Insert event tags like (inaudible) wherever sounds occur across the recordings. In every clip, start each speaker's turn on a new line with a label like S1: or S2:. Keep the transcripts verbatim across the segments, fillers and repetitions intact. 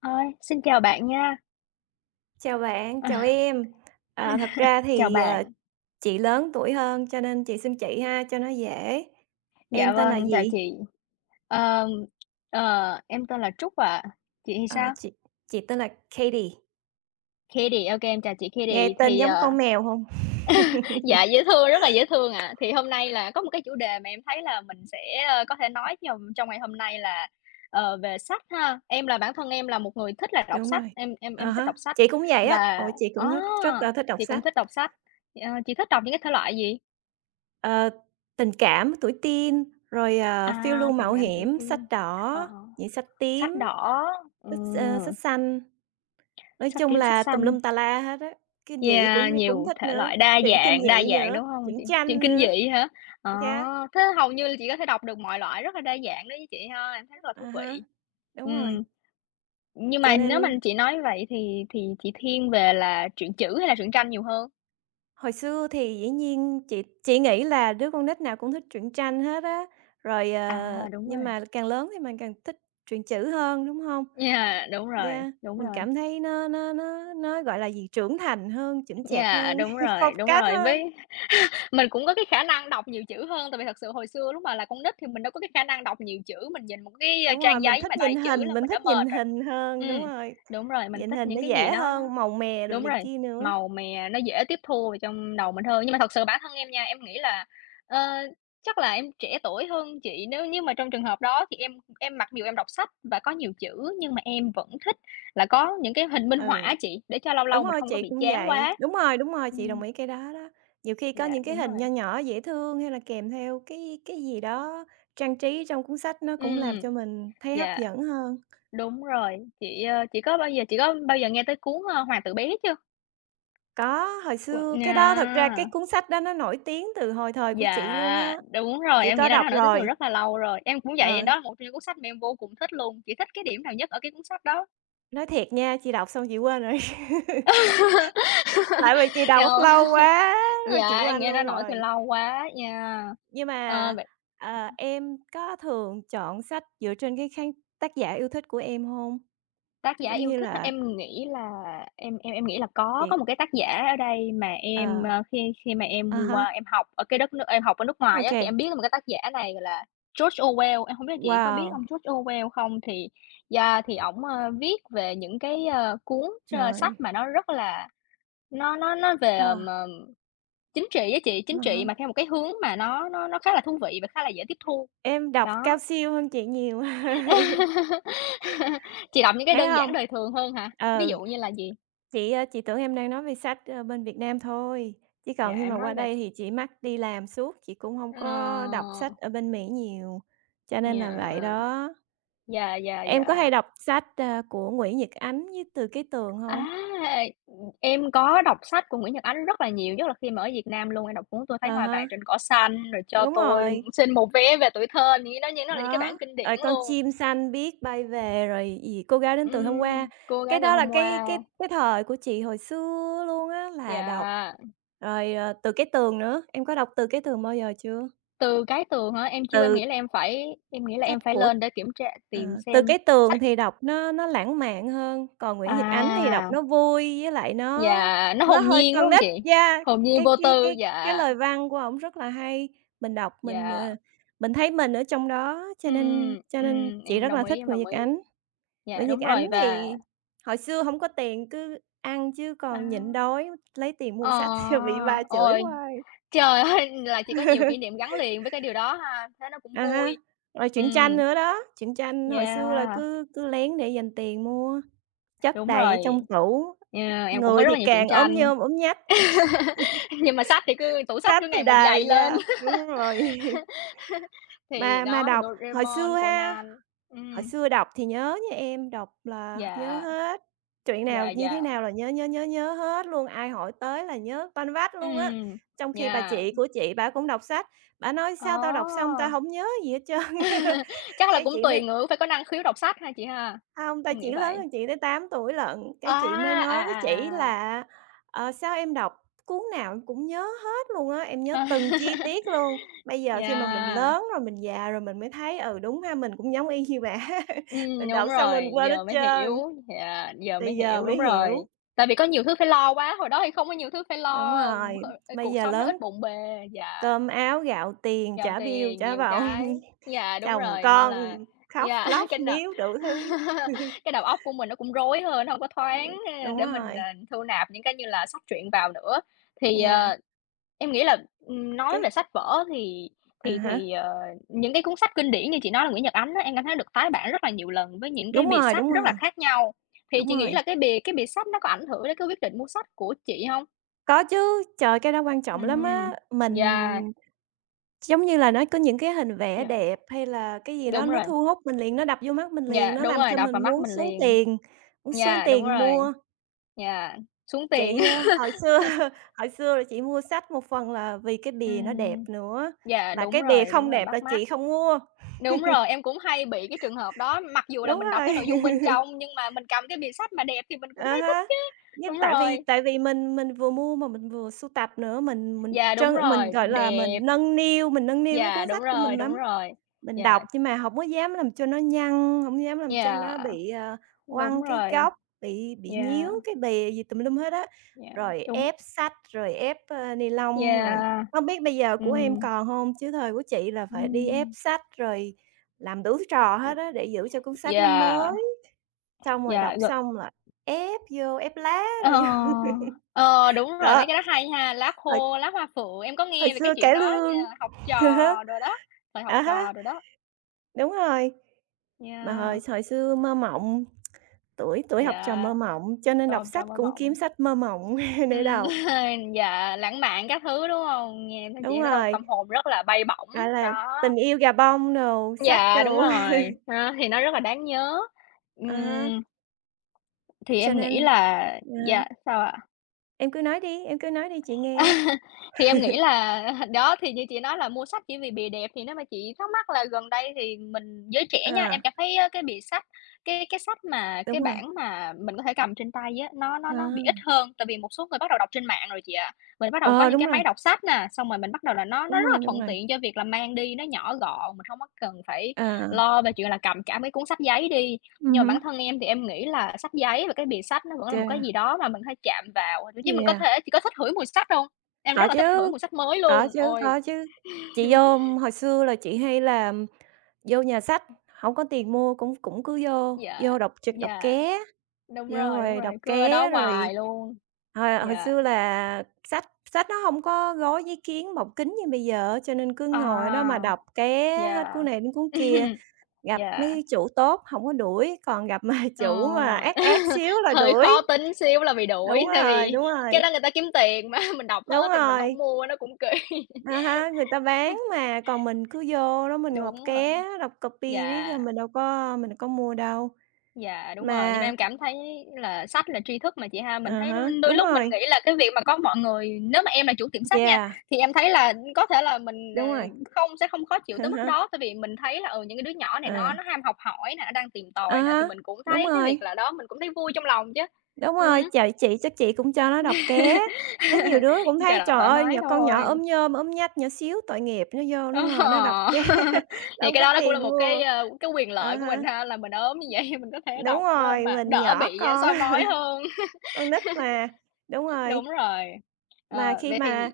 S1: Ơi, xin chào bạn nha.
S2: Chào bạn, chào
S1: À,
S2: em. À, thật ra
S1: chào
S2: thì,
S1: bạn.
S2: ờ, Chị lớn tuổi hơn cho nên chị xưng chị ha, cho nó dễ.
S1: Dạ
S2: Em tên là
S1: vâng, chào
S2: gì?
S1: chị. Ờ, ờ, em tên là Trúc ạ. Chị thì
S2: Ờ,
S1: sao?
S2: chị chị tên là Katie,
S1: Kitty, ô kê, em chào chị
S2: nghe
S1: Kitty.
S2: tên
S1: Thì, ờ
S2: giống con mèo không? (laughs)
S1: (laughs) dạ, dễ thương, rất là dễ thương ạ. Thì hôm nay là có một cái chủ đề mà em thấy là mình sẽ, ơ, có thể nói trong trong ngày hôm nay là, ờ, về sách ha. Em là bản thân em là một người thích là đọc
S2: Đúng
S1: sách,
S2: rồi,
S1: em em
S2: à
S1: em thích
S2: há,
S1: đọc sách
S2: chị cũng vậy á,
S1: và
S2: ồ, chị
S1: á,
S2: cũng rất rất là thích đọc
S1: thì cũng
S2: sách.
S1: thích đọc sách. Ờ, chị thích đọc những cái thể loại gì?
S2: Ờ, tình cảm, tuổi teen, rồi, ờ, phiêu
S1: À,
S2: lưu
S1: tình
S2: mạo
S1: cảm tuổi
S2: hiểm,
S1: teen.
S2: sách
S1: Ờ.
S2: đỏ,
S1: ờ.
S2: những sách
S1: Sách
S2: tím,
S1: đỏ,
S2: sách, ơ,
S1: ừm,
S2: sách xanh. Nói
S1: sách
S2: chung
S1: tím, sách
S2: là tùm
S1: xanh,
S2: lum tà la hết á, kinh dị
S1: yeah,
S2: cũng cũng
S1: nhiều
S2: thích
S1: thể
S2: nữa,
S1: loại đa
S2: truyện kinh
S1: dạng, đa
S2: dị
S1: dạng,
S2: nữa,
S1: đúng hông chị?
S2: truyện
S1: Chuyện
S2: tranh
S1: kinh
S2: nữa,
S1: dị hả? Ờ,
S2: yeah,
S1: thế hầu như là chị có thể đọc được mọi loại rất là đa dạng đó với chị ha, em thấy rất là thú
S2: à
S1: vị.
S2: há, đúng rồi.
S1: Ừm, nhưng
S2: Cho
S1: mà nếu mà
S2: nên
S1: chị nói vậy thì thì chị thiên về là truyện chữ hay là truyện tranh nhiều hơn?
S2: hồi xưa thì dĩ nhiên chị chị nghĩ là đứa con nít nào cũng thích truyện tranh hết á, rồi,
S1: À,
S2: ờ,
S1: đúng
S2: nhưng
S1: rồi,
S2: mà càng lớn thì mình càng thích truyện chữ hơn, đúng hông?
S1: yeah, đúng rồi,
S2: Yeah,
S1: đúng
S2: mình
S1: rồi,
S2: cảm thấy nó nó nó nó, gọi là gì, trưởng thành hơn, chững chạc
S1: yeah,
S2: hơn,
S1: đúng
S2: (laughs)
S1: rồi,
S2: phong
S1: đúng
S2: cách
S1: rồi,
S2: hơn.
S1: với mình cũng có cái khả năng đọc nhiều chữ hơn, tại vì thật sự hồi xưa lúc mà là con nít thì mình đâu có cái khả năng đọc nhiều chữ, mình nhìn một cái, ơ,
S2: Đúng rồi,
S1: trang
S2: mình
S1: giấy mà
S2: thích
S1: đầy
S2: nhìn
S1: chữ
S2: hình,
S1: là
S2: mình
S1: mình đã
S2: thích nhìn
S1: mệt rồi.
S2: hình hơn, đúng
S1: Ừm,
S2: rồi.
S1: đúng rồi, mình
S2: Nhìn
S1: thích
S2: hình
S1: những
S2: nó
S1: cái gì
S2: dễ
S1: đó nó
S2: hơn, màu mè đồ
S1: đúng
S2: này
S1: rồi,
S2: kia nữa.
S1: màu mè nó dễ tiếp thu vào trong đầu mình hơn. Nhưng mà thật sự bản thân em nha, em nghĩ là, ờ, chắc là em trẻ tuổi hơn chị, nếu như mà trong trường hợp đó thì em em mặc dù em đọc sách và có nhiều chữ, nhưng mà em vẫn thích là có những cái hình minh họa
S2: Ừ.
S1: á chị, để cho lâu
S2: Đúng
S1: lâu mình
S2: rồi,
S1: không có
S2: chị
S1: bị
S2: cũng
S1: chán
S2: vậy.
S1: quá.
S2: Đúng rồi, đúng rồi, chị đồng
S1: Ừm,
S2: ý cái đó đó. Nhiều khi có
S1: dạ,
S2: những cái
S1: đúng
S2: hình
S1: rồi.
S2: nho nhỏ dễ thương hay là kèm theo cái cái gì đó trang trí trong cuốn sách nó cũng làm cho
S1: Ừm.
S2: mình thấy hấp
S1: Dạ,
S2: dẫn hơn.
S1: đúng rồi. Chị, ơ, chị có bao giờ chị có bao giờ nghe tới cuốn, ơ, Hoàng tử bé chưa?
S2: Có, hồi
S1: Của
S2: xưa cái đó thật ra cái
S1: à,
S2: cuốn sách đó nó nổi tiếng từ hồi thời của chị luôn
S1: dạ,
S2: á,
S1: đúng rồi,
S2: chị
S1: em nghĩ
S2: có
S1: là
S2: đọc
S1: nó nổi tiếng từ
S2: rồi.
S1: rất là lâu rồi. Em cũng vậy,
S2: Ờ,
S1: đó là một trong những cuốn sách mà em vô cùng thích luôn. Chị thích cái điểm nào nhất ở cái cuốn sách đó?
S2: nói thiệt nha, chị đọc xong chị quên rồi.
S1: (laughs)
S2: Tại vì chị đọc
S1: Ờ,
S2: lâu quá rồi chị
S1: dạ, em nghĩ
S2: quên
S1: nó
S2: luôn
S1: nổi từ
S2: rồi.
S1: lâu quá, nha.
S2: Nhưng
S1: Ờ,
S2: mà,
S1: vậy
S2: ờ, em có thường chọn sách dựa trên cái khán tác giả yêu thích của em hông?
S1: tác giả
S2: Giống
S1: yêu
S2: như
S1: thích hả?
S2: là
S1: Em nghĩ là em em em nghĩ là có có
S2: chị
S1: một cái tác giả ở đây mà em,
S2: ờ,
S1: ờ, khi khi mà
S2: à
S1: em
S2: há,
S1: qua em học ở cái đất nước em học ở nước
S2: ô
S1: ngoài á,
S2: kê.
S1: thì em biết là một cái tác giả này là George Orwell, em hông biết là chị có biết ông
S2: Wow,
S1: George Orwell không? Thì yeah, thì ổng, ờ, viết về những cái, ờ, cuốn, ơ, sách
S2: trời!
S1: mà nó rất là nó nó nó về,
S2: Ờ,
S1: ờm, ờm, chính trị á chị,
S2: à
S1: chính trị
S2: há.
S1: mà theo một cái hướng mà nó nó nó khá là thú vị và khá là dễ tiếp thu.
S2: Em đọc cao
S1: Đó.
S2: siêu hơn chị nhiều, (laughs)
S1: (laughs) Chị đọc những cái
S2: phải
S1: đơn giản
S2: hông?
S1: đời thường hơn hả? Ví
S2: Ừ,
S1: dụ như là gì?
S2: chị, ơ, chị tưởng em đang nói về sách, ơ, bên Việt Nam thôi, chứ
S1: Dạ,
S2: còn khi mà
S1: em nói
S2: qua
S1: là
S2: đây thì chị mắc đi làm suốt, chị cũng hông có đọc
S1: ờ,
S2: sách ở bên Mỹ nhiều, cho nên là vậy
S1: nhà
S2: đó.
S1: dạ, dạ,
S2: Em có hay
S1: dạ.
S2: đọc sách, a, của Nguyễn Nhật Ánh với Từ Cái Tường hông?
S1: À, em có đọc sách của Nguyễn Nhật Ánh rất là nhiều, nhất là khi mà ở Việt Nam luôn, em đọc cuốn Tôi thấy
S2: À
S1: hoa vàng
S2: ha,
S1: trên cỏ xanh, rồi Cho
S2: đúng
S1: tôi
S2: rồi,
S1: xin một vé về tuổi thơ, những đó những đó là những cái bản
S2: đó,
S1: kinh
S2: rồi
S1: điển
S2: "Con
S1: luôn.
S2: chim xanh biết bay về", rồi gì "Cô gái đến từ hôm
S1: Ừm,
S2: qua",
S1: Cô gái
S2: cái
S1: từ
S2: đó là
S1: hôm
S2: cái cái
S1: qua,
S2: cái thời của chị hồi xưa luôn á là đọc.
S1: dạ.
S2: Rồi, ờ, Từ Cái Tường nữa, em có đọc Từ Cái Tường bao giờ chưa?
S1: Từ cái tường hả? Em chưa, em
S2: Từ
S1: nghĩ là em phải em nghĩ là em
S2: Sách
S1: phải
S2: của
S1: lên để kiểm tra
S2: ờ,
S1: tìm
S2: Từ
S1: xem
S2: Cái Tường
S1: sách.
S2: thì đọc nó nó lãng mạn hơn, còn Nguyễn Nhật Ánh thì đọc
S1: À,
S2: nó vui, với lại nó
S1: dạ, nó
S2: nó
S1: hồn
S2: hơi
S1: nhiên đúng
S2: con
S1: không
S2: nít.
S1: chị?
S2: Yeah,
S1: Hồn nhiên
S2: cái
S1: vô
S2: cái
S1: tư,
S2: cái cái
S1: dạ,
S2: lời văn của ổng rất là hay, mình đọc mình,
S1: dạ.
S2: ờ, mình thấy mình ở trong đó, cho nên
S1: Ừm,
S2: cho nên
S1: ừm,
S2: chị
S1: em
S2: rất
S1: đồng
S2: là
S1: ý,
S2: thích
S1: em
S2: Nguyễn
S1: đồng
S2: Nhật
S1: ý.
S2: Ánh.
S1: Dạ,
S2: Nguyễn Nhật
S1: đúng rồi
S2: Ánh
S1: và
S2: thì hồi xưa không có tiền cứ ăn chứ
S1: à,
S2: còn nhịn đói, lấy tiền
S1: ờ,
S2: mua sách (laughs) thì bị ba chửi
S1: ôi,
S2: hoài.
S1: trời ơi, (laughs) là chị có nhiều kỷ niệm gắn liền với cái điều đó ha, thế nó cũng
S2: À ha,
S1: vui.
S2: rồi truyện
S1: Ừm,
S2: tranh nữa đó, truyện tranh hồi xưa là
S1: yeah,
S2: cứ cứ lén để dành tiền mua. Chất
S1: đúng
S2: đầy ở
S1: rồi,
S2: trong tủ,
S1: yeah, em cũng có
S2: người
S1: rất
S2: thì
S1: là nhiều truyện
S2: càng ốm
S1: tranh,
S2: nhom ốm nhách,
S1: (laughs) nhưng mà sách thì cứ tủ sách
S2: sách
S1: cứ ngày
S2: thì
S1: một dày
S2: đầy
S1: lên.
S2: ra
S1: (laughs)
S2: đúng rồi. (laughs)
S1: Thì
S2: Mà mà
S1: đó, thì
S2: đọc hồi
S1: Doraemon,
S2: xưa ha,
S1: Conan,
S2: hồi
S1: ừm,
S2: xưa đọc thì nhớ nha em, đọc là nhớ
S1: dạ,
S2: hết, chuyện nào
S1: dạ,
S2: như thế
S1: dạ,
S2: nào là nhớ, nhớ, nhớ, nhớ hết luôn, ai hỏi tới là nhớ toanh vách luôn á.
S1: ừm,
S2: Trong khi bà
S1: yeah,
S2: chị của chị bả cũng đọc sách, bả nói: "Sao tao đọc xong
S1: ờ.
S2: tao hổng nhớ gì hết trơn." (laughs)
S1: (laughs) Chắc là
S2: Cái
S1: cũng
S2: chuyện đó
S1: tùy ngữ phải có năng khiếu đọc sách ha chị ha?
S2: Hông, tại
S1: Em nghĩ
S2: chị lớn
S1: vậy.
S2: hơn chị tới tám tuổi lận, cái
S1: À,
S2: chị mới nói với chị
S1: à, à, à.
S2: là "Ờ, sao em đọc cuốn nào em cũng nhớ hết luôn á, em nhớ
S1: À.
S2: từng chi
S1: (laughs)
S2: tiết luôn." Bây giờ khi mà mình
S1: Yeah,
S2: lớn rồi, mình già rồi mình mới thấy, ừ, đúng ha, mình cũng giống y như bà (laughs) ha,
S1: ừm,
S2: mình
S1: đúng
S2: đọc xong mình
S1: rồi,
S2: quên
S1: giờ
S2: hết
S1: mới
S2: trơn,
S1: hiểu, yeah, giờ mới
S2: bây giờ
S1: hiểu, đúng
S2: mới
S1: rồi.
S2: hiểu.
S1: Tại vì có nhiều thứ phải lo quá, hồi đó thì không có nhiều thứ phải
S2: Đúng
S1: lo, ừm,
S2: rồi,
S1: h
S2: bây
S1: cuộc
S2: giờ
S1: sống nó
S2: lớn
S1: ít bộn bề, dạ
S2: cơm áo gạo tiền,
S1: giàu
S2: trả bill
S1: tiền,
S2: trả
S1: nhiều
S2: vòng,
S1: cái,
S2: (laughs)
S1: dạ đúng
S2: chồng
S1: rồi, nên
S2: con,
S1: là
S2: khóc
S1: dạ (laughs)
S2: lóc
S1: cái nào
S2: níu đủ thứ.
S1: (laughs)
S2: (laughs)
S1: cái đầu óc của mình nó cũng rối hơn, không có thoáng, ơ,
S2: Đúng
S1: để mình, ờ,
S2: rồi,
S1: thu nạp những cái như là sách truyện vào nữa. Thì,
S2: yeah,
S1: ờ Em nghĩ là, ừm, nói
S2: cái
S1: về sách vở thì
S2: à
S1: thì
S2: há,
S1: thì, ờ, những cái cuốn sách kinh điển như chị nói là Nguyễn Nhật Ánh á, em cảm thấy được tái bản rất là nhiều lần với những cái
S2: đúng
S1: bìa
S2: rồi,
S1: sách
S2: đúng
S1: rất là
S2: rồi.
S1: khác nhau. Thì
S2: Đúng
S1: chị nghĩ
S2: rồi,
S1: là cái bìa cái bìa sách nó có ảnh hưởng đến cái quyết định mua sách của chị không?
S2: có chứ, trời, cái đó quan trọng lắm á.
S1: Ừm, yeah,
S2: Mình giống như là nó có những cái hình vẽ
S1: yeah,
S2: đẹp hay là cái gì đó
S1: đúng
S2: nó
S1: rồi,
S2: thu hút mình liền, nó đập vô mắt mình liền,
S1: dạ
S2: nó
S1: đúng
S2: làm
S1: rồi,
S2: cho
S1: đập vào
S2: mình
S1: mắt
S2: muốn
S1: mình
S2: xuống
S1: liền.
S2: tiền, muốn xuống
S1: Dạ đúng
S2: tiền
S1: rồi,
S2: mua.
S1: dạ xuống tiền. (laughs)
S2: Chị, ơ, hồi xưa (laughs) hồi xưa là chị mua sách một phần là vì cái bìa nó đẹp
S1: Ừm,
S2: nữa,
S1: yeah,
S2: là
S1: đúng
S2: cái bìa
S1: rồi, đúng
S2: không
S1: rồi,
S2: đẹp là
S1: bắt mắt.
S2: chị không mua.
S1: Đúng rồi, em cũng hay bị cái trường hợp đó, mặc dù là
S2: Đúng
S1: mình đọc
S2: rồi.
S1: cái nội dung bên trong nhưng mà mình cầm cái bìa sách mà đẹp thì mình cũng
S2: À
S1: thấy thích
S2: ha.
S1: chứ.
S2: Nhưng
S1: Đúng
S2: tại
S1: rồi,
S2: vì tại vì mình mình vừa mua mà mình vừa sưu tập nữa, mình mình
S1: yeah, đúng
S2: trân mình,
S1: rồi,
S2: gọi là, mình
S1: đẹp,
S2: nâng niu mình nâng niu cái
S1: yeah,
S2: cuốn
S1: đúng
S2: sách của mình
S1: rồi, đúng
S2: lắm.
S1: rồi,
S2: Mình
S1: yeah,
S2: đọc nhưng mà hổng có dám làm cho nó nhăn, hổng dám làm cho nó
S1: yeah,
S2: bị, ờ,
S1: đúng
S2: oăn cái
S1: rồi,
S2: góc, bị bị nhíu
S1: yeah,
S2: cái bìa gì tùm lum hết á,
S1: yeah,
S2: rồi
S1: đúng,
S2: ép sách, rồi ép, ơ, ni lông, rồi
S1: yeah,
S2: hông biết bây giờ của em
S1: ừm,
S2: còn hông? Chứ thời của chị là phải đi ép
S1: ừm,
S2: sách, rồi làm đủ trò hết á để giữ cho cuốn sách nó
S1: yeah,
S2: mới. Xong rồi
S1: yeah,
S2: đọc
S1: g
S2: xong là ép vô, ép lá
S1: ờ,
S2: rồi vô.
S1: ờ, đúng
S2: (laughs)
S1: rồi,
S2: Đó,
S1: mấy cái đó hay ha, lá
S2: hồi
S1: khô, lá hoa phượng, em có
S2: hồi
S1: nghe về cái
S2: xưa
S1: chuyện
S2: cải
S1: đó,
S2: lương,
S1: yeah, học
S2: (laughs) à há,
S1: trò đồ đó, thời học
S2: à há,
S1: trò đồ đó,
S2: đúng rồi, mà
S1: yeah,
S2: hồi hồi xưa mơ mộng, tuổi tuổi học trò
S1: yeah.
S2: mơ mộng, cho nên đọc
S1: Ôm trọn
S2: sách
S1: mơ
S2: cũng kiếm
S1: mộng.
S2: sách mơ mộng (laughs) để
S1: Ừm,
S2: đọc.
S1: (laughs) dạ, lãng mạn các thứ, đúng hông? Nghe nói chị
S2: Đúng
S1: có tâm
S2: rồi,
S1: tâm hồn rất là bay bổng,
S2: gọi là
S1: đó.
S2: Tình yêu gà bông đồ, sách
S1: Dạ, đúng
S2: đồ, (laughs)
S1: rồi, đó, thì nó rất là đáng nhớ.
S2: à há,
S1: Ừm, thì
S2: cho
S1: em
S2: nên
S1: nghĩ là
S2: à,
S1: dạ, sao ạ?
S2: em cứ nói đi, em cứ nói đi chị
S1: À,
S2: nghe.
S1: (laughs) thì em nghĩ
S2: (laughs)
S1: là (laughs) đó, thì như chị nói là mua sách chỉ vì bìa đẹp, thì nếu mà chị thắc mắc là gần đây thì mình giới trẻ nha, em
S2: À,
S1: cảm thấy á cái bìa sách, cái cái sách mà cái
S2: đúng rồi,
S1: bản mà mình có thể cầm trên tay á, nó nó
S2: à,
S1: nó bị ít hơn, tại vì một số người bắt đầu đọc trên mạng rồi chị ạ. Mình bắt đầu có
S2: ờ,
S1: những
S2: đúng
S1: cái
S2: rồi,
S1: máy đọc sách nè, xong rồi mình bắt đầu là nó nó
S2: đúng
S1: rất là
S2: rồi, đúng
S1: thuận
S2: rồi,
S1: tiện cho việc là mang đi, nó nhỏ gọn, mình không có cần phải
S2: à,
S1: lo về chuyện là cầm cả mấy cuốn sách giấy đi. Nhưng
S2: ừm
S1: mà
S2: hứm,
S1: bản thân em thì em nghĩ là sách giấy và cái bìa sách nó vẫn là một cái
S2: yeah,
S1: gì đó mà mình có chạm vào, thậm chí mình có
S2: yeah,
S1: thể chị có thích hửi mùi sách hông? Em rất
S2: có
S1: là thích hửi
S2: chứ.
S1: mùi sách mới
S2: Có
S1: luôn.
S2: chứ,
S1: Ôi,
S2: có chứ. Chị vô hồi xưa là chị hay là vô nhà sách, hổng có tiền mua cũng cũng cứ vô,
S1: dạ,
S2: vô đọc truyện đọc
S1: dạ,
S2: ké,
S1: đúng
S2: vô
S1: rồi, đúng
S2: rồi
S1: rồi,
S2: đọc
S1: cứ ở đó
S2: ké rồi
S1: hoài luôn.
S2: hồi hồi
S1: Dạ,
S2: xưa là sách sách nó hông có gói giấy kiến bọc kính như bây giờ á, cho nên cứ ngồi ở đó mà
S1: à,
S2: đọc ké hết
S1: dạ,
S2: cuốn này đến cuốn kia,
S1: (laughs)
S2: gặp
S1: dạ,
S2: mấy chủ tốt hổng có đuổi, còn gặp mà (laughs)
S1: ờ,
S2: chủ mà ác ác
S1: (laughs)
S2: xíu là
S1: hơi khó
S2: đuổi.
S1: tính xíu là bị
S2: Đúng
S1: đuổi, tại
S2: rồi,
S1: vì
S2: đúng
S1: cái
S2: rồi,
S1: đó người ta kiếm tiền mà, (laughs) mình đọc hết
S2: đúng
S1: thì mình không
S2: rồi.
S1: mua nó cũng kỳ. (laughs)
S2: À ha, người ta bán mà, còn mình cứ vô đó mình ngộp
S1: Đúng rồi,
S2: ké, đọc copy riết
S1: dạ.
S2: rồi mình đâu có mình có mua đâu.
S1: Dạ, đúng rồi, nhưng mà
S2: Mà
S1: em cảm thấy là sách là tri thức mà chị ha. Mình
S2: à
S1: thấy
S2: há,
S1: đôi
S2: đúng
S1: lúc mình
S2: rồi,
S1: nghĩ là cái việc mà có mọi người nếu mà em là chủ tiệm sách nha,
S2: yeah,
S1: thì em thấy là có thể là mình, ờ,
S2: đúng rồi,
S1: không sẽ không khó
S2: (laughs)
S1: chịu
S2: à
S1: tới mức
S2: há,
S1: đó, tại vì mình thấy là, ừ, những cái đứa nhỏ này
S2: ờ,
S1: nó nó ham học hỏi nè, nó đang tìm
S2: à
S1: tòi nè, thì
S2: há,
S1: mình cũng
S2: đúng
S1: thấy cái việc
S2: rồi,
S1: là đó mình cũng thấy vui trong lòng chứ.
S2: đúng rồi,
S1: Ừm,
S2: trời, chị chắc chị cũng cho nó đọc ké. Có nhiều đứa cũng
S1: cho (laughs)
S2: thấy,
S1: đọc
S2: trời
S1: thoải
S2: ơi,
S1: mái
S2: nhỏ con
S1: thôi.
S2: nhỏ ốm nhom, ốm nhách, nhỏ xíu, tội nghiệp, nó vô
S1: Ờ.
S2: nó ngồi nó đọc ké,
S1: (laughs)
S2: (laughs)
S1: Thì
S2: nó
S1: cái
S2: có
S1: đó nó cũng là
S2: tiền
S1: một cái,
S2: mua.
S1: ờ, cái quyền lợi
S2: À
S1: của mình
S2: há,
S1: ha, là mình ốm như vậy (laughs) mình có thể
S2: đúng
S1: đọc, ơ,
S2: rồi,
S1: mà
S2: mình
S1: đỡ
S2: nhỏ
S1: bị, ờ,
S2: con,
S1: soi
S2: (laughs)
S1: mói hơn.
S2: con nít mà, đúng rồi.
S1: Đúng rồi.
S2: Mà
S1: Ờ,
S2: khi
S1: vậy
S2: mà
S1: thì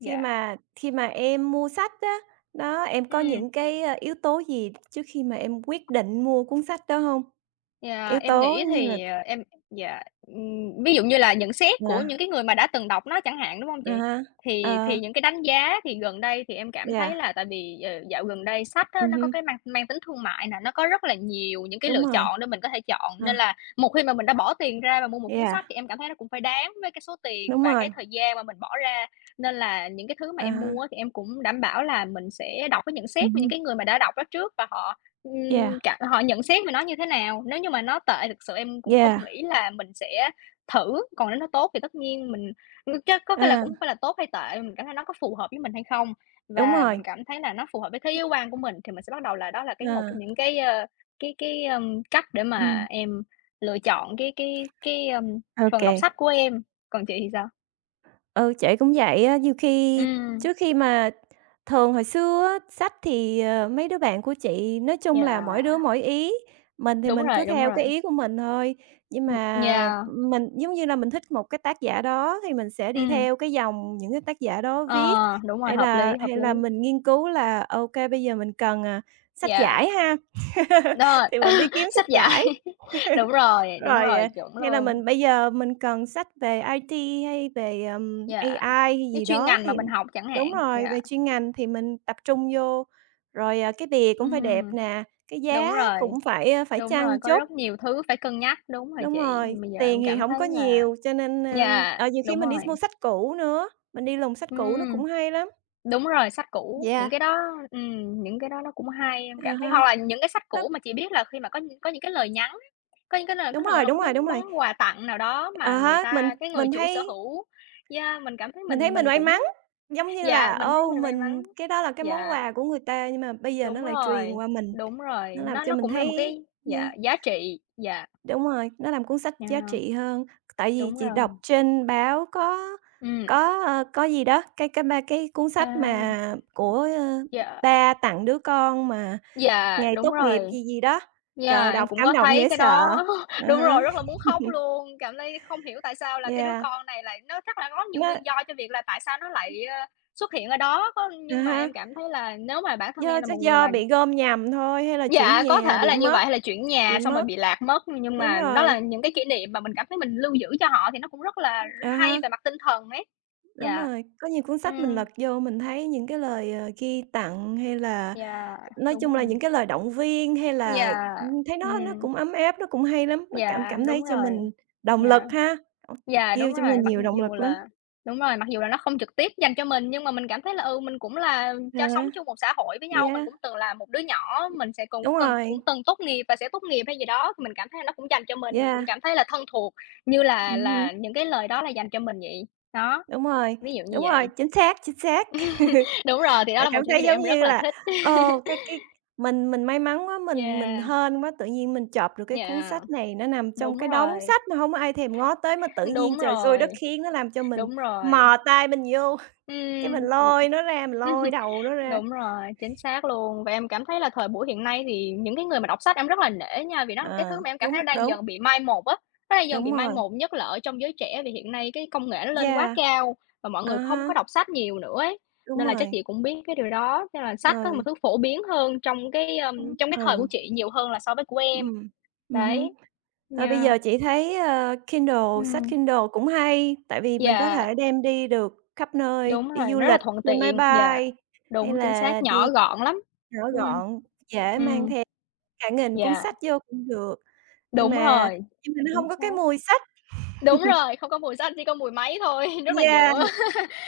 S2: Khi mà khi mà em mua sách á, đó, em có
S1: ừ
S2: những cái, a, yếu tố gì trước khi mà em quyết định mua cuốn sách đó hông? Yếu
S1: yeah, em
S2: tố
S1: nghĩ
S2: như là
S1: thì, ờ, em dạ, ừm, ví dụ như là nhận xét của những
S2: à,
S1: cái người mà đã từng đọc nó chẳng hạn, đúng không chị?
S2: à há,
S1: Thì thì
S2: ờ,
S1: những cái đánh giá thì gần đây thì em cảm thấy
S2: yeah,
S1: là tại vì, ờ, dạo gần đây sách á,
S2: ừm
S1: nó có
S2: hưm,
S1: cái mang mang tính thương mại nè, nó có rất là nhiều những cái
S2: đúng
S1: lựa
S2: rồi,
S1: chọn để mình có thể chọn, nên
S2: à,
S1: là một khi mà mình đã bỏ tiền ra và mua một cuốn
S2: yeah,
S1: sách thì em cảm thấy nó cũng phải đáng với cái số tiền
S2: đúng
S1: và cái
S2: rồi,
S1: thời gian mà mình bỏ ra. Nên là những cái thứ mà
S2: à
S1: em
S2: há,
S1: mua á, thì em cũng đảm bảo là mình sẽ đọc cái nhận xét
S2: ừm
S1: của những
S2: hưm,
S1: cái người mà đã đọc đó trước và họ Ừm,
S2: yeah,
S1: cả họ nhận xét về nó như thế nào? Nếu như mà nó tệ thực sự em cũng không
S2: yeah,
S1: nghĩ là mình sẽ thử, còn nếu nó tốt thì tất nhiên mình ưm, có cái là
S2: à,
S1: cũng hông phải là tốt hay tệ, mình cảm thấy nó có phù hợp với mình hay không.
S2: đúng
S1: Và
S2: rồi,
S1: mình cảm thấy là nó phù hợp với thế giới quan của mình thì mình sẽ bắt đầu là đó là cái một trong
S2: à,
S1: những cái, ơ, cái cái, ưm, cách để
S2: ừm,
S1: mà em lựa chọn cái cái cái, ưm,
S2: ô
S1: phần
S2: kê.
S1: đọc sách của em. Còn chị thì sao?
S2: Ừ, chị cũng vậy á, nhiều khi
S1: Ừm,
S2: trước khi mà thường hồi xưa á, sách thì, ờ, mấy đứa bạn của chị nói chung là
S1: yeah,
S2: mỗi đứa mỗi ý, mình thì
S1: đúng
S2: mình
S1: rồi,
S2: cứ
S1: đúng
S2: theo cái
S1: rồi.
S2: ý của mình thôi. Nhưng
S1: Ừm,
S2: mà
S1: yeah,
S2: mình giống như là mình thích một cái tác giả đó thì mình sẽ đi
S1: ừm,
S2: theo cái dòng những cái tác giả đó viết,
S1: ờ, đúng rồi,
S2: hay
S1: hợp lý,
S2: là
S1: hợp
S2: hay
S1: lý.
S2: là mình nghiên cứu là ok bây giờ mình cần, à, sách
S1: Dạ.
S2: giải ha, (laughs)
S1: Ờ.
S2: thì mình đi kiếm
S1: Sách
S2: sách
S1: vở.
S2: giải.
S1: (laughs) Đúng rồi, đúng
S2: Rồi,
S1: rồi,
S2: à,
S1: chuẩn
S2: nghĩa là
S1: luôn.
S2: mình bây giờ mình cần sách về ai ti hay về, ừm, a i
S1: Dạ,
S2: hay
S1: cái
S2: gì
S1: chuyên
S2: đó
S1: ngành mà
S2: thì
S1: mình học chẳng
S2: đúng
S1: hạn,
S2: rồi,
S1: dạ.
S2: về chuyên ngành thì mình tập trung vô, rồi, à, cái bìa cũng phải đẹp
S1: Ừm,
S2: nè, cái giá
S1: đúng rồi,
S2: cũng phải, ơ, phải
S1: đúng rồi,
S2: chăng
S1: có
S2: chút.
S1: rất nhiều thứ phải cân nhắc, đúng rồi
S2: Đúng
S1: chị,
S2: rồi,
S1: bây giờ
S2: tiền
S1: em
S2: thì
S1: cảm
S2: hổng
S1: thấy
S2: có
S1: là
S2: nhiều cho nên,
S1: dạ
S2: ơ ờ, nhiều khi
S1: đúng
S2: mình đi
S1: rồi.
S2: mua sách cũ nữa, mình đi lùng sách cũ nó
S1: Ừm,
S2: cũng hay lắm.
S1: đúng rồi, sách cũ, những
S2: Yeah.
S1: cái đó ừm, những cái đó nó cũng hay, em cảm
S2: À
S1: thấy
S2: ha,
S1: hoặc là những cái sách
S2: nó
S1: cũ mà chị biết là khi mà có những- có những cái lời nhắn có những cái lời có
S2: đúng
S1: thể
S2: rồi,
S1: là cái
S2: đúng rồi,
S1: món
S2: đúng rồi.
S1: món quà tặng nào đó
S2: À
S1: mà người
S2: há, mình
S1: ta cái người
S2: mình
S1: chủ sở
S2: thấy
S1: hữu yeah, mình cảm thấy
S2: Mình thấy
S1: mình
S2: mình
S1: mình
S2: may mắn,
S1: cũng.
S2: giống như
S1: Dạ,
S2: là,
S1: mình thấy
S2: ô,
S1: mình may
S2: mình
S1: mắn.
S2: cái đó là cái món
S1: Dạ,
S2: quà của người ta nhưng mà bây giờ
S1: đúng
S2: nó lại truyền
S1: rồi,
S2: qua mình,
S1: đúng rồi,
S2: nó làm
S1: nó
S2: cho
S1: nó
S2: mình
S1: cũng là một
S2: thấy
S1: cái dạ,
S2: yeah,
S1: giá trị, dạ,
S2: đúng rồi, nó làm cuốn sách giá
S1: yeah,
S2: trị hơn. Tại vì
S1: đúng
S2: chị đọc
S1: rồi.
S2: trên báo có
S1: Ừm,
S2: có, ờ, có gì đó, cái cái ba cái cuốn
S1: ờ,
S2: sách mà của, ơ,
S1: dạ,
S2: ba tặng đứa con mà
S1: dạ,
S2: ngày
S1: đúng
S2: tốt nghiệp
S1: rồi,
S2: gì gì đó, trời ơi,
S1: yeah, em
S2: đọc
S1: cũng
S2: cảm
S1: có
S2: động
S1: thấy
S2: dễ
S1: cái
S2: sợ.
S1: đó. (laughs)
S2: À
S1: Đúng
S2: há,
S1: rồi, rất là muốn khóc luôn, cảm thấy không hiểu tại sao là cái đứa
S2: yeah,
S1: con này lại nó chắc là có nhiều
S2: nó
S1: nguyên do cho việc là tại sao nó lại, ơ, xuất hiện ở đó, có
S2: à
S1: nhưng mà
S2: ha,
S1: em cảm thấy là nếu mà bản thân em
S2: do
S1: là một
S2: chắc
S1: người
S2: do
S1: mà.
S2: bị gom nhầm thôi hay là chuyển
S1: Dạ, có
S2: nhà
S1: thể
S2: bị
S1: là như vậy,
S2: mất
S1: hay là chuyển nhà
S2: bị
S1: xong rồi
S2: mất.
S1: bị lạc mất, nhưng
S2: Đúng
S1: mà nó là
S2: rồi,
S1: những cái kỷ niệm mà mình cảm thấy mình lưu giữ cho họ thì nó cũng rất là
S2: à ha,
S1: hay về mặt tinh thần ấy.
S2: đúng
S1: Dạ,
S2: rồi. Có nhiều cuốn sách mình
S1: ừm,
S2: lật vô mình thấy những cái lời, ờ, ghi tặng hay là
S1: dạ,
S2: nói
S1: đúng
S2: chung là những
S1: rồi.
S2: cái lời động viên hay là,
S1: Dạ,
S2: ừm, thấy nó nó
S1: ừm,
S2: cũng ấm áp, nó cũng hay lắm, nó cảm
S1: dạ,
S2: cảm thấy
S1: đúng
S2: cho
S1: rồi,
S2: mình động lực
S1: dạ.
S2: ha, ừm,
S1: Yeah, đúng
S2: give cho
S1: rồi,
S2: mình
S1: mặc
S2: nhiều động
S1: dù
S2: lực lắm.
S1: là đúng rồi, mặc dù là nó không trực tiếp dành cho mình, nhưng mà mình cảm thấy là, ừ, mình cũng là
S2: À
S1: cho
S2: há,
S1: sống chung một xã hội với nhau, mình
S2: yeah,
S1: cũng từng là một đứa nhỏ, mình sẽ cũng
S2: đúng
S1: cần cũng
S2: rồi,
S1: từng tốt nghiệp và sẽ tốt nghiệp hay gì đó, thì mình cảm thấy là nó cũng dành cho mình, mình cũng
S2: yeah,
S1: cảm thấy là thân thuộc, như là
S2: ừm
S1: là những cái lời đó là dành cho mình vậy. Đó,
S2: đúng rồi,
S1: ví dụ như
S2: đúng
S1: vậy.
S2: rồi, chính xác, chính xác.
S1: (laughs) Đúng
S2: (laughs)
S1: rồi, thì đó
S2: Bạn
S1: là một
S2: cảm
S1: trong những cái
S2: thấy
S1: điều
S2: giống
S1: em rất
S2: như
S1: là
S2: là,
S1: thích.
S2: ờ,
S1: (laughs)
S2: cái cái mình mình may mắn quá, mình mình
S1: Yeah,
S2: hên quá, tự nhiên mình chộp được cái cuốn
S1: yeah,
S2: sách này, nó nằm trong
S1: đúng
S2: cái đống
S1: rồi,
S2: sách mà hông có ai thèm ngó tới, mà tự
S1: (laughs)
S2: nhiên
S1: đúng
S2: trời xui
S1: rồi,
S2: đất khiến nó làm cho mình
S1: đúng rồi.
S2: mò tay mình vô, (laughs) cái mình lôi nó ra, mình
S1: Ừm.
S2: lôi đầu nó
S1: (laughs)
S2: ra.
S1: Đúng rồi, chính xác luôn. Và em cảm thấy là thời buổi hiện nay thì những cái người mà đọc sách em rất là nể nha, vì đó là cái thứ
S2: Ờ,
S1: mà em cảm thấy
S2: đúng,
S1: đang
S2: đúng,
S1: dần bị mai một á, nó đang dần bị
S2: đúng
S1: mai
S2: rồi.
S1: một, nhất là ở trong giới trẻ vì hiện nay cái công nghệ nó lên quá
S2: Yeah,
S1: cao và mọi
S2: à
S1: người không
S2: há,
S1: có đọc sách nhiều nữa ấy.
S2: đúng
S1: Nên là chắc
S2: rồi,
S1: chị cũng biết cái điều đó, nên là sách có một
S2: ừ,
S1: thứ phổ biến hơn trong cái,
S2: ừ,
S1: ờm, trong cái thời của
S2: ừ,
S1: chị nhiều hơn là so với của em.
S2: ừm, ừm hứm.
S1: Đấy,
S2: Ờ, bây
S1: nha
S2: giờ chị thấy, ơ, Kindle, sách
S1: ừm,
S2: Kindle cũng hay, tại vì mình có
S1: yeah,
S2: thể đem đi được khắp nơi,
S1: đúng
S2: đi
S1: rồi,
S2: du
S1: nó rất là
S2: lịch
S1: thuận
S2: trên máy
S1: tiện, yeah,
S2: bay hay
S1: đúng, chính xác,
S2: là đi
S1: nhỏ gọn lắm.
S2: nhỏ
S1: Ừm,
S2: gọn, dễ mang
S1: ừm,
S2: theo cả nghìn cuốn
S1: yeah,
S2: sách vô cũng được, nhưng
S1: đúng
S2: mà
S1: rồi.
S2: nhưng mà nó
S1: Chính
S2: không có
S1: xác.
S2: cái mùi sách.
S1: Đúng rồi, không có mùi xách, chỉ có mùi máy thôi, (laughs) rất là
S2: Yeah.
S1: nhựa,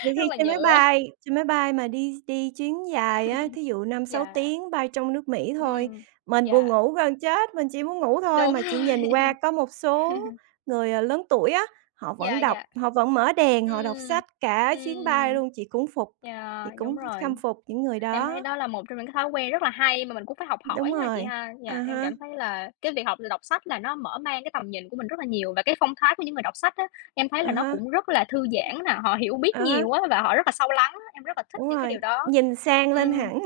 S2: Nhiều
S1: rất
S2: khi
S1: là
S2: trên máy
S1: nhựa.
S2: bay trên máy bay mà đi đi chuyến dài á, thí dụ năm sáu
S1: Dạ
S2: tiếng bay trong nước Mỹ thôi,
S1: ừm,
S2: mình buồn
S1: yeah,
S2: ngủ gần chết, mình chỉ muốn ngủ thôi,
S1: đúng
S2: mà chỉ
S1: rồi,
S2: nhìn qua
S1: (laughs)
S2: có một số người, ờ, lớn tuổi á, họ
S1: dạ
S2: vẫn đọc,
S1: dạ
S2: họ vẫn mở đèn, họ đọc
S1: ừm,
S2: sách cả chuyến bay
S1: ừm.
S2: luôn, chị cũng phục,
S1: Yeah,
S2: chị
S1: đúng
S2: cũng
S1: rồi.
S2: khâm phục những người
S1: Em thấy
S2: đó.
S1: đó là một trong những cái thói quen rất là hay mà mình cũng phải học
S2: Đúng
S1: hỏi ha chị
S2: rồi,
S1: ha. Dạ
S2: à
S1: em
S2: há,
S1: cảm thấy là cái việc học đọc sách là nó mở mang cái tầm nhìn của mình rất là nhiều và cái phong thái của những người đọc sách á, em thấy
S2: à
S1: là nó
S2: há.
S1: cũng rất là thư giãn nè, họ hiểu biết
S2: À há,
S1: nhiều á và họ rất là sâu lắng á, em rất là thích
S2: đúng
S1: những cái
S2: rồi,
S1: điều đó.
S2: nhìn sang lên
S1: Ừm,
S2: hẳn,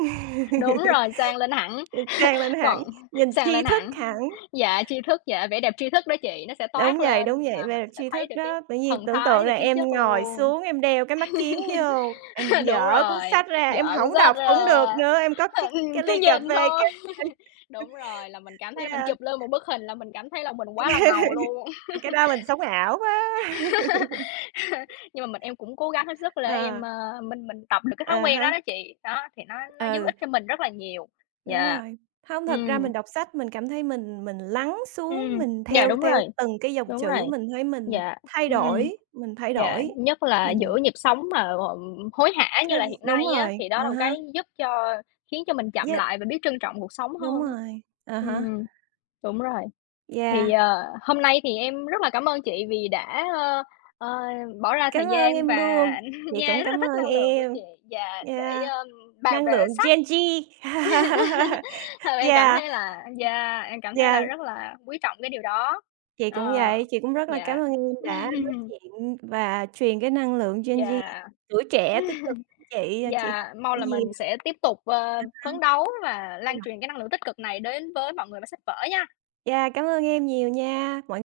S1: đúng rồi,
S2: (laughs)
S1: sang lên hẳn.
S2: nhìn sang lên
S1: Còn
S2: hẳn,
S1: (laughs)
S2: nhìn
S1: săn
S2: tri
S1: lên
S2: thức
S1: hẳn.
S2: hẳn.
S1: Dạ, tri thức, dạ, vẻ đẹp tri thức đó chị, nó sẽ
S2: Đúng
S1: toát
S2: vậy, đúng
S1: lên,
S2: vậy,
S1: à, mình
S2: về
S1: có thể
S2: tri
S1: thấy
S2: thức
S1: được cái
S2: đó. Tự nhiên
S1: thần
S2: tưởng
S1: thái
S2: tượng
S1: và
S2: là
S1: khí
S2: em
S1: chất
S2: ngồi
S1: luôn.
S2: xuống em đeo cái mắt kiếng vô, em
S1: (laughs) Đúng
S2: dở cuốn
S1: rồi,
S2: sách ra, em
S1: vợ cũng
S2: hổng
S1: rất
S2: đọc cũng được nữa, em có cái
S1: ừm,
S2: cái
S1: (laughs) cứ
S2: ly cà
S1: nhìn
S2: phê
S1: thôi.
S2: kế bên. (laughs)
S1: Đúng rồi, là mình cảm thấy mình
S2: Yeah,
S1: chụp lên một bức hình là mình cảm thấy là mình quá là ngầu luôn.
S2: ờ, cái đó mình sống ảo quá. (laughs)
S1: (laughs) Nhưng mà mình em cũng cố gắng hết sức để em,
S2: Ờ,
S1: ơ, mình mình tập được cái
S2: à
S1: thói quen đó
S2: há,
S1: đó chị, đó, thì nó nó giúp
S2: ừ,
S1: ích cho mình rất là nhiều.
S2: đúng
S1: Dạ.
S2: rồi. Hông, thật
S1: Ừm,
S2: ra mình đọc sách mình cảm thấy mình mình lắng xuống,
S1: ừm,
S2: mình
S1: dạ,
S2: theo
S1: đúng
S2: theo
S1: rồi,
S2: từng cái dòng
S1: đúng rồi,
S2: chữ mình thấy mình
S1: dạ,
S2: thay
S1: ừm.
S2: đổi, mình thay
S1: Yeah,
S2: đổi,
S1: nhất là giữa
S2: mình
S1: nhịp sống mà, ờ, hối hả như
S2: cái
S1: là hiện
S2: đúng
S1: nay á,
S2: rồi,
S1: thì đó
S2: à
S1: là một
S2: há.
S1: cái giúp cho khiến cho mình chậm
S2: Với
S1: lại và biết trân trọng cuộc sống
S2: Đúng
S1: hơn.
S2: rồi, à hả
S1: Ừm, đúng rồi. Thì,
S2: yeah,
S1: ờ, hôm nay thì em rất là cảm ơn chị vì đã, ơ, ờ, bỏ ra thời
S2: cảm ơn
S1: gian
S2: em
S1: và
S2: luôn,
S1: (laughs)
S2: chị
S1: nha,
S2: cũng
S1: rất là
S2: cảm
S1: thích
S2: ơn
S1: năng lượng của
S2: em.
S1: chị và để,
S2: Yeah,
S1: ơ, bàn
S2: năng
S1: về
S2: lượng
S1: sách.
S2: gen zi.
S1: (laughs)
S2: (laughs)
S1: Ờ, em cảm
S2: Yeah,
S1: thấy là yeah, em cảm thấy là
S2: yeah,
S1: rất là quý trọng cái điều đó.
S2: chị cũng
S1: Ờ,
S2: vậy, chị cũng rất là cảm
S1: dạ.
S2: ơn em đã nói
S1: (laughs)
S2: chuyện và truyền cái năng lượng gen zi,
S1: Yeah.
S2: tuổi trẻ tích cực đến chị, ờ, chị học
S1: Và mong
S2: hỏi
S1: là
S2: nhiều.
S1: mình sẽ tiếp tục, ờ,
S2: À
S1: phấn đấu và lan truyền cái năng lượng tích cực này đến với mọi người và sách vở nha.
S2: Yeah, cảm ơn em nhiều nha, mọi